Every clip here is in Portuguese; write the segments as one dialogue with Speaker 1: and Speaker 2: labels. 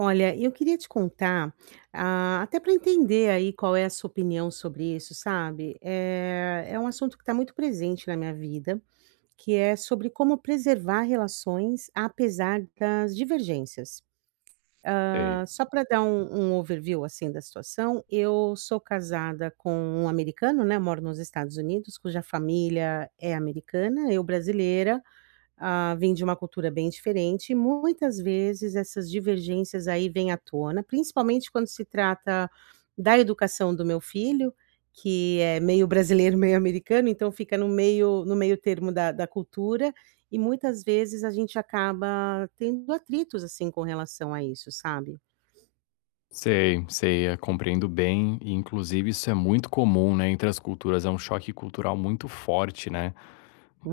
Speaker 1: Olha, eu queria te contar, até para entender aí qual é a sua opinião sobre isso, sabe? É um assunto que está muito presente na minha vida, que é sobre como preservar relações apesar das divergências.
Speaker 2: Sei,
Speaker 1: Só para dar um overview assim da situação, eu sou casada com um americano, né? Moro nos Estados Unidos, cuja família é americana, eu brasileira. Vêm de uma cultura bem diferente e muitas vezes essas divergências aí vêm à tona, principalmente quando se trata da educação do meu filho, que é meio brasileiro, meio americano, então fica no meio termo da cultura, e muitas vezes a gente acaba tendo atritos, assim, com relação a isso, sabe.
Speaker 2: sei, sei, compreendo bem e inclusive isso é muito comum, né, entre as culturas, é um choque cultural muito forte, né.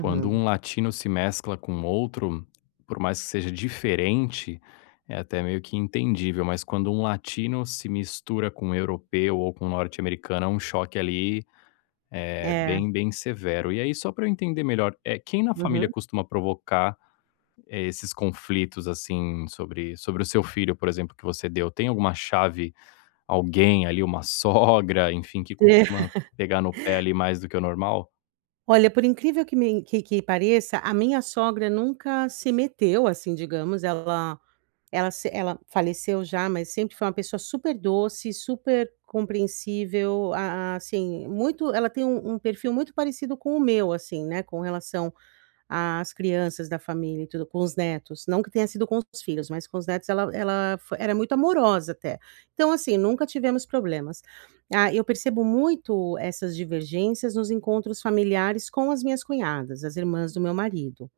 Speaker 2: Quando um latino se mescla com outro, por mais que seja diferente, é até meio que entendível, mas quando um latino se mistura com um europeu ou com um norte-americano, é um choque ali, é
Speaker 1: É.
Speaker 2: bem bem severo. E aí só para eu entender melhor, é quem na família
Speaker 1: Uhum.
Speaker 2: costuma provocar, esses conflitos, assim, sobre o seu filho, por exemplo, que você deu, tem alguma chave, alguém ali, uma sogra, enfim, que costuma pegar no pé ali mais do que o normal?
Speaker 1: Olha, por incrível que me que pareça, a minha sogra nunca se meteu, assim, digamos, ela ela se ela faleceu já, mas sempre foi uma pessoa super doce, super compreensível, a assim, muito ela tem um perfil muito parecido com o meu, assim, né, com relação as crianças da família e tudo, com os netos, não que tenha sido com os filhos, mas com os netos ela ela fo era muito amorosa até. Então, assim, nunca tivemos problemas. Eu percebo muito essas divergências nos encontros familiares com as minhas cunhadas, as irmãs do meu marido.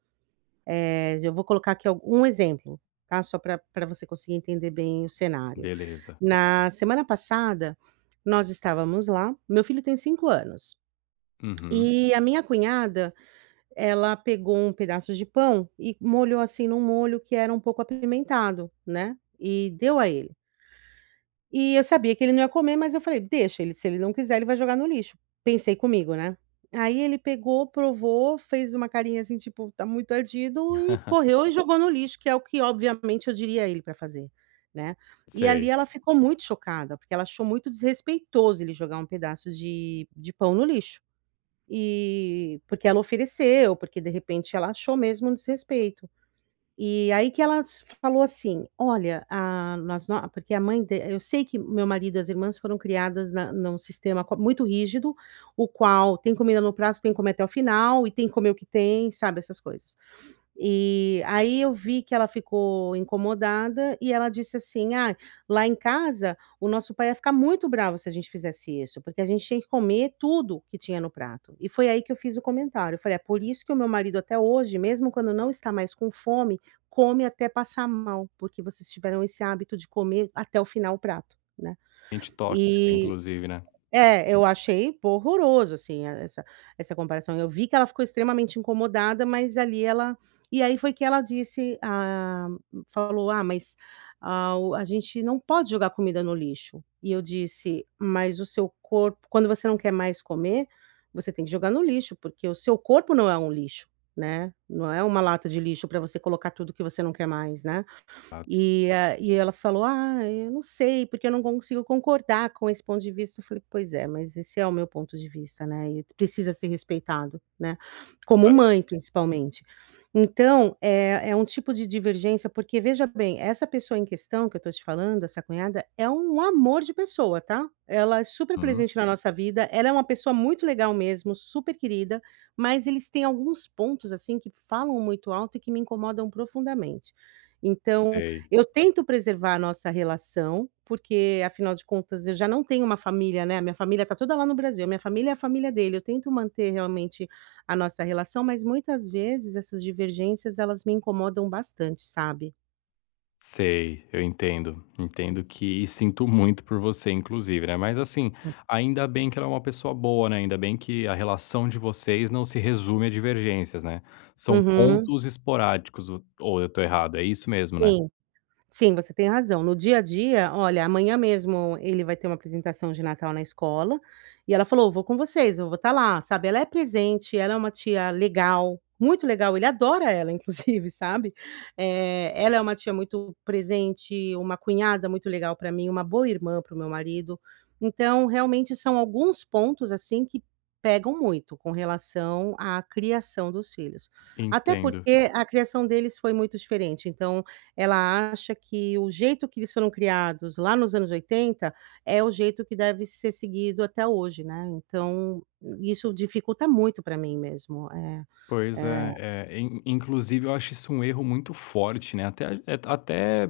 Speaker 1: Eu vou colocar aqui algu um exemplo, tá, só para pra você conseguir entender bem o cenário.
Speaker 2: Beleza.
Speaker 1: Na semana passada, nós estávamos lá, meu filho tem 5 anos,
Speaker 2: Uhum.
Speaker 1: e a minha cunhada ela pegou um pedaço de pão e molhou, assim, num molho que era um pouco apimentado, né, e deu a ele. E eu sabia que ele não ia comer, mas eu falei: "Deixa, ele se ele não quiser, ele vai jogar no lixo", pensei comigo, né. Aí ele pegou, provou, fez uma carinha, assim, tipo: "Tá muito ardido", e correu e jogou no lixo, que é o que obviamente eu diria a ele para fazer, né. E ali
Speaker 2: Sei.
Speaker 1: ela ficou muito chocada, porque ela achou muito desrespeitoso ele jogar um pedaço de pão no lixo. E porque ela ofereceu, porque de repente ela achou mesmo um desrespeito. E aí que ela s falou assim: "Olha, a nós nó", porque a mãe de eu sei que meu marido e as irmãs foram criadas na num sistema co muito rígido, o qual tem comida no prato, tem que comer até o final e tem que comer o que tem, sabe, essas coisas. E aí eu vi que ela ficou incomodada e ela disse assim: Lá em casa o nosso pai ia ficar muito bravo se a gente fizesse isso, porque a gente tinha que comer tudo que tinha no prato". E foi aí que eu fiz o comentário, eu falei: "É por isso que o meu marido até hoje, mesmo quando não está mais com fome, come até passar mal, porque vocês tiveram esse hábito de comer até o final o prato, né".
Speaker 2: Gente tóxica,
Speaker 1: E
Speaker 2: inclusive, né.
Speaker 1: é, eu achei horroroso, assim, a essa essa comparação. Eu vi que ela ficou extremamente incomodada, mas ali ela e aí foi que ela disse, falou: "Ah, mas, o a gente não pode jogar comida no lixo". E eu disse: "Mas o seu corpo quando você não quer mais comer, você tem que jogar no lixo, porque o seu corpo não é um lixo, né, não é uma lata de lixo para você colocar tudo que você não quer mais, né".
Speaker 2: Exato.
Speaker 1: E ela falou: "Ah, eu não sei, porque eu não consigo concordar com esse ponto de vista". Eu falei: "Pois é, mas esse é o meu ponto de vista, né, e precisa ser respeitado, né, como mãe principalmente". Então, é um tipo de divergência, porque veja bem, essa pessoa em questão que eu tô te falando, essa cunhada, é um amor de pessoa, tá. Ela é super
Speaker 2: Uhum.
Speaker 1: presente na nossa vida, ela é uma pessoa muito legal mesmo, super querida, mas eles têm alguns pontos, assim, que falam muito alto e que me incomodam profundamente. Então
Speaker 2: Sei,
Speaker 1: eu tento preservar a nossa relação, porque afinal de contas eu já não tenho uma família, né, a minha família está toda lá no Brasil, a minha família é a família dele, eu tento manter realmente a nossa relação, mas muitas vezes essas divergências elas me incomodam bastante, sabe.
Speaker 2: sei, eu entendo. Entendo que e sinto muito por você, inclusive, né. Mas assim, ainda bem que ela é uma pessoa boa, né, ainda bem que a relação de vocês não se resume a divergências, né. São
Speaker 1: Uhum,
Speaker 2: pontos esporádicos, ou eu tô errado? É isso mesmo, né?
Speaker 1: sim. Sim, você tem razão. No dia a dia, olha, amanhã mesmo ele vai ter uma apresentação de Natal na escola, e ela falou: "Vou com vocês, eu vou estar lá", sabe. Ela é presente, ela é uma tia legal, muito legal, ele adora ela inclusive, sabe. Ela é uma tia muito presente, uma cunhada muito legal para mim, uma boa irmã para o meu marido. Então, realmente são alguns pontos, assim, que pegam muito com relação à criação dos filhos. Até
Speaker 2: Entendo.
Speaker 1: porque a criação deles foi muito diferente, então ela acha que o jeito que eles foram criados lá nos anos 80 é o jeito que deve ser seguido até hoje, né, então isso dificulta muito pra mim mesmo. É,
Speaker 2: Pois
Speaker 1: é.
Speaker 2: é, inclusive eu acho isso um erro muito forte, né? Até, até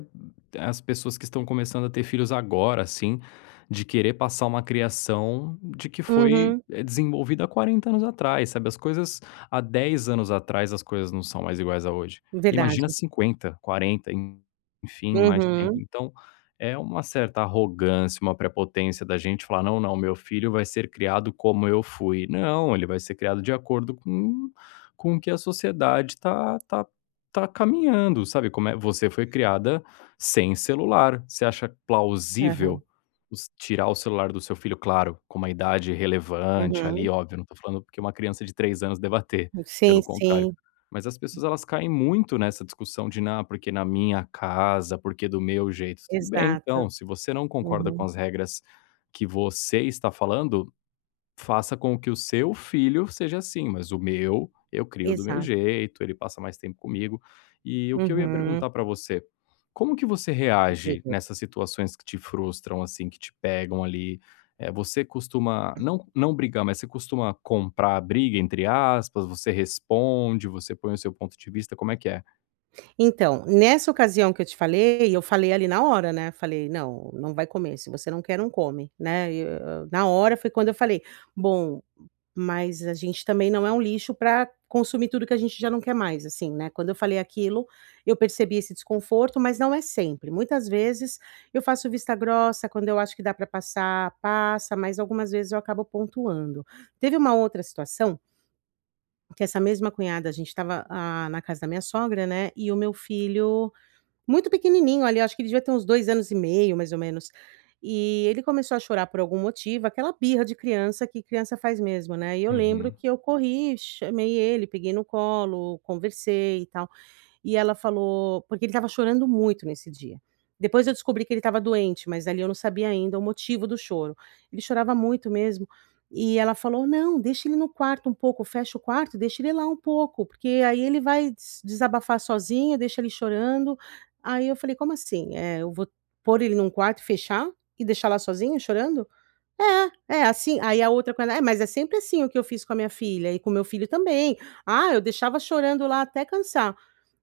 Speaker 2: as pessoas que estão começando a ter filhos agora, assim, de querer passar uma criação de que foi
Speaker 1: Uhum.
Speaker 2: desenvolvida há 40 anos atrás, sabe? As coisas, há 10 anos atrás, as coisas não são mais iguais a hoje. Imagina
Speaker 1: Verdade.
Speaker 2: 50 40 enfim, mais tempo.
Speaker 1: Uhum.
Speaker 2: Então, é uma certa arrogância, uma prepotência da gente falar: não, não, meu filho vai ser criado como eu fui. Não, ele vai ser criado de acordo com o que a sociedade tá caminhando, sabe, como é você foi criada sem celular. Você acha plausível
Speaker 1: Aham.
Speaker 2: os tirar o celular do seu filho? Claro, com uma idade relevante ali,
Speaker 1: Uhum.
Speaker 2: óbvio, não tô falando porque uma criança de 3 anos deva ter, pelo
Speaker 1: Sim,
Speaker 2: contrário.
Speaker 1: sim.
Speaker 2: Mas as pessoas elas caem muito nessa discussão de: "Não, porque na minha casa, porque do meu jeito". Tudo bem,
Speaker 1: Exato.
Speaker 2: então, se você não concorda com
Speaker 1: Uhum.
Speaker 2: as regras que você está falando, faça com que o seu filho seja assim, mas o meu, eu crio do meu
Speaker 1: Exato.
Speaker 2: jeito, ele passa mais tempo comigo. E o que eu ia
Speaker 1: Uhum.
Speaker 2: perguntar pra você, como que você reage
Speaker 1: Diga.
Speaker 2: nessas situações que te frustram, assim, que te pegam ali? Você costuma não não brigar, mas você costuma comprar a briga, entre aspas, você responde, você põe o seu ponto de vista, como é que é?
Speaker 1: Então, nessa ocasião que eu te falei, eu falei ali na hora, né, falei: "Não, não vai comer, se você não quer não come", né, e eu na hora foi quando eu falei: "Bom, mas a gente também não é um lixo para consumir tudo que a gente já não quer mais", assim, né. Quando eu falei aquilo, eu percebi esse desconforto, mas não é sempre. Muitas vezes eu faço vista grossa, quando eu acho que dá para passar, passa, mas algumas vezes eu acabo pontuando. Teve uma outra situação, que essa mesma cunhada a gente estava, na casa da minha sogra, né, e o meu filho muito pequenininho ali, acho que ele devia ter uns 2 anos e meio, mais ou menos. E ele começou a chorar por algum motivo, aquela birra de criança, que criança faz mesmo, né. E eu lembro
Speaker 2: Uhum,
Speaker 1: que eu corri, chamei ele, peguei no colo, conversei e tal. E ela falou porque ele estava chorando muito nesse dia. Depois eu descobri que ele estava doente, mas ali eu não sabia ainda o motivo do choro. Ele chorava muito mesmo. E ela falou: "Não, deixa ele no quarto um pouco, fecha o quarto, deixa ele lá um pouco, porque aí ele vai desabafar sozinho, deixa ele chorando". Aí eu falei: "Como assim? Eu vou pôr ele num quarto e fechar? E deixar lá sozinho chorando?". É, é assim aí a outra coisa, "É, mas é sempre assim o que eu fiz com a minha filha e com meu filho também. Ah, eu deixava chorando lá até cansar".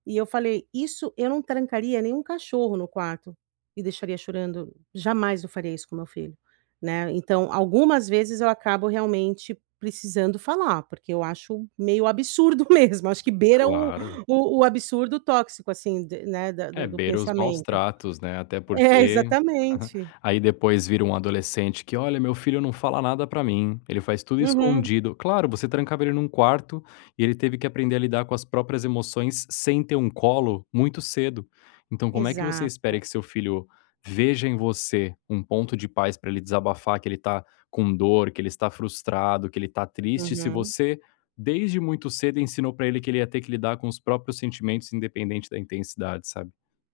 Speaker 1: E eu falei: "Isso eu não trancaria nenhum cachorro no quarto e deixaria chorando, jamais eu faria isso com meu filho", né. Então, algumas vezes eu acabo realmente precisando falar, porque eu acho meio absurdo mesmo, acho que beira o
Speaker 2: claro.
Speaker 1: o o absurdo tóxico, assim, de né, da
Speaker 2: É,
Speaker 1: do
Speaker 2: beira os maus
Speaker 1: pensamento.
Speaker 2: tratos, né, até
Speaker 1: É,
Speaker 2: porque
Speaker 1: exatamente.
Speaker 2: aí depois vira um adolescente que: "Olha, meu filho não fala nada pra mim, ele faz tudo
Speaker 1: Uhum.
Speaker 2: escondido". Claro, você trancava ele num quarto e ele teve que aprender a lidar com as próprias emoções sem ter um colo muito cedo. Então como é que você espera
Speaker 1: Exato.
Speaker 2: que seu filho veja em você um ponto de paz pra ele desabafar que ele tá com dor, que ele está frustrado, que ele tá triste, se
Speaker 1: Uhum.
Speaker 2: você desde muito cedo ensinou pra ele que ele ia ter que lidar com os próprios sentimentos independente da intensidade, sabe?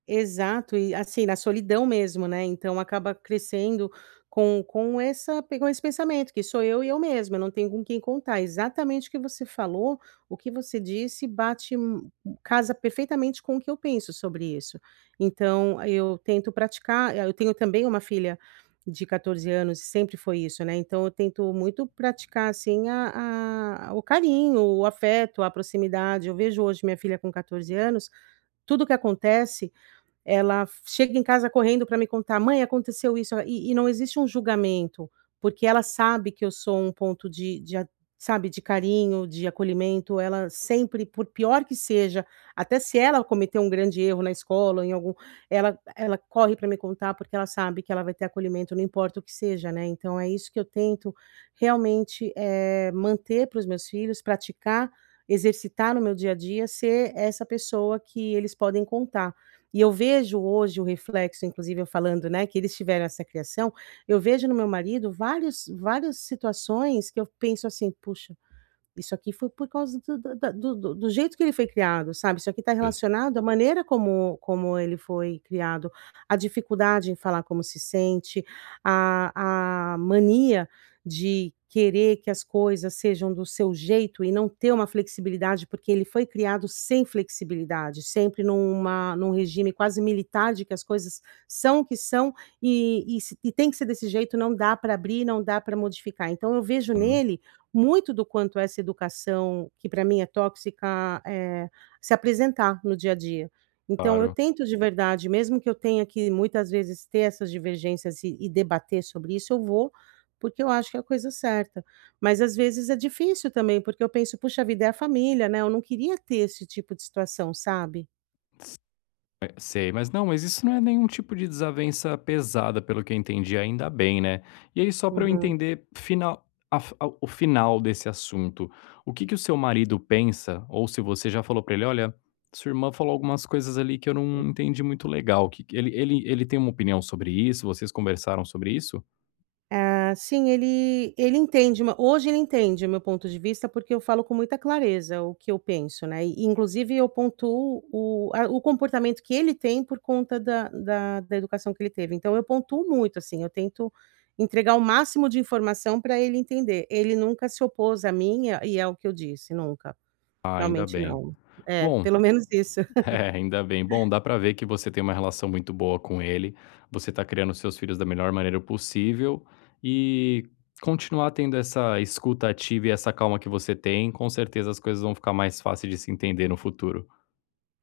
Speaker 1: Exato, e assim, na solidão mesmo, né, então acaba crescendo com essa com esse pensamento que sou eu e eu mesma, eu não tenho com quem contar. Exatamente o que você falou, o que você disse bate mu- casa perfeitamente com o que eu penso sobre isso. Então eu tento praticar eu tenho também uma filha de 14 anos e sempre foi isso, né, então eu tento muito praticar, assim, a o carinho, o afeto, a proximidade. Eu vejo hoje minha filha com 14 anos, tudo que acontece ela chega em casa correndo para me contar: "Mãe, aconteceu isso", e não existe um julgamento, porque ela sabe que eu sou um ponto de de a, sabe, de carinho, de acolhimento. Ela sempre, por pior que seja, até se ela cometer um grande erro na escola, em algum ela corre para me contar, porque ela sabe que ela vai ter acolhimento, não importa o que seja, né. Então é isso que eu tento realmente, manter para os meus filhos, praticar, exercitar no meu dia a dia, ser essa pessoa que eles podem contar. E eu vejo hoje o reflexo, inclusive eu falando, né, que eles tiveram essa criação, eu vejo no meu marido vários várias situações que eu penso assim: "Puxa". Isso aqui foi por causa do da da do do do jeito que ele foi criado, sabe, isso aqui está relacionado à maneira como ele foi criado, a dificuldade em falar como se sente, a mania de querer que as coisas sejam do seu jeito e não ter uma flexibilidade, porque ele foi criado sem flexibilidade, sempre num regime quase militar de que as coisas são o que são e se e tem que ser desse jeito, não dá para abrir, não dá para modificar. Então eu vejo
Speaker 2: Hum,
Speaker 1: nele muito do quanto essa educação, que para mim é tóxica, se apresentar no dia a dia. Então eu
Speaker 2: claro.
Speaker 1: tento de verdade, mesmo que eu tenha que muitas vezes ter essas divergências e debater sobre isso, eu vou, porque eu acho que é a coisa certa. Mas às vezes é difícil também, porque eu penso: "Puxa vida, é a família, né, eu não queria ter esse tipo de situação", sabe?
Speaker 2: S Sei, mas não, mas isso não é nenhum tipo de desavença pesada, pelo que eu entendi, ainda bem, né. E aí só para eu
Speaker 1: Uhum.
Speaker 2: entender final a f a o final desse assunto, o que que o seu marido pensa, ou se você já falou para ele: "Olha, sua irmã falou algumas coisas ali que eu não entendi muito legal", que ele tem uma opinião sobre isso, vocês conversaram sobre isso?
Speaker 1: Ah, sim, ele entende o meu ponto de vista, porque eu falo com muita clareza o que eu penso, né, e inclusive eu pontuo o comportamento que ele tem por conta da educação que ele teve. Então eu pontuo muito, assim, eu tento entregar o máximo de informação para ele entender. Ele nunca se opôs a mim e ao que eu disse, nunca.
Speaker 2: Ah, ainda
Speaker 1: Realmente
Speaker 2: bem.
Speaker 1: não. É,
Speaker 2: Bom.
Speaker 1: pelo menos isso.
Speaker 2: É, ainda bem. Bom, dá pra ver que você tem uma relação muito boa com ele, você tá criando seus filhos da melhor maneira possível e continuar tendo essa escuta ativa e essa calma que você tem, com certeza as coisas vão ficar mais fáceis de se entender no futuro.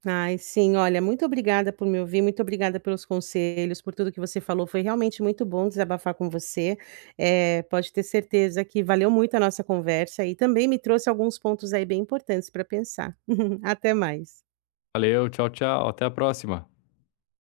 Speaker 1: Ai, sim. Olha, muito obrigada por me ouvir, muito obrigada pelos conselhos, por tudo que você falou. Foi realmente muito bom desabafar com você. Pode ter certeza que valeu muito a nossa conversa e também me trouxe alguns pontos aí bem importantes para pensar. Até mais.
Speaker 2: Valeu, tchau, tchau, até a próxima.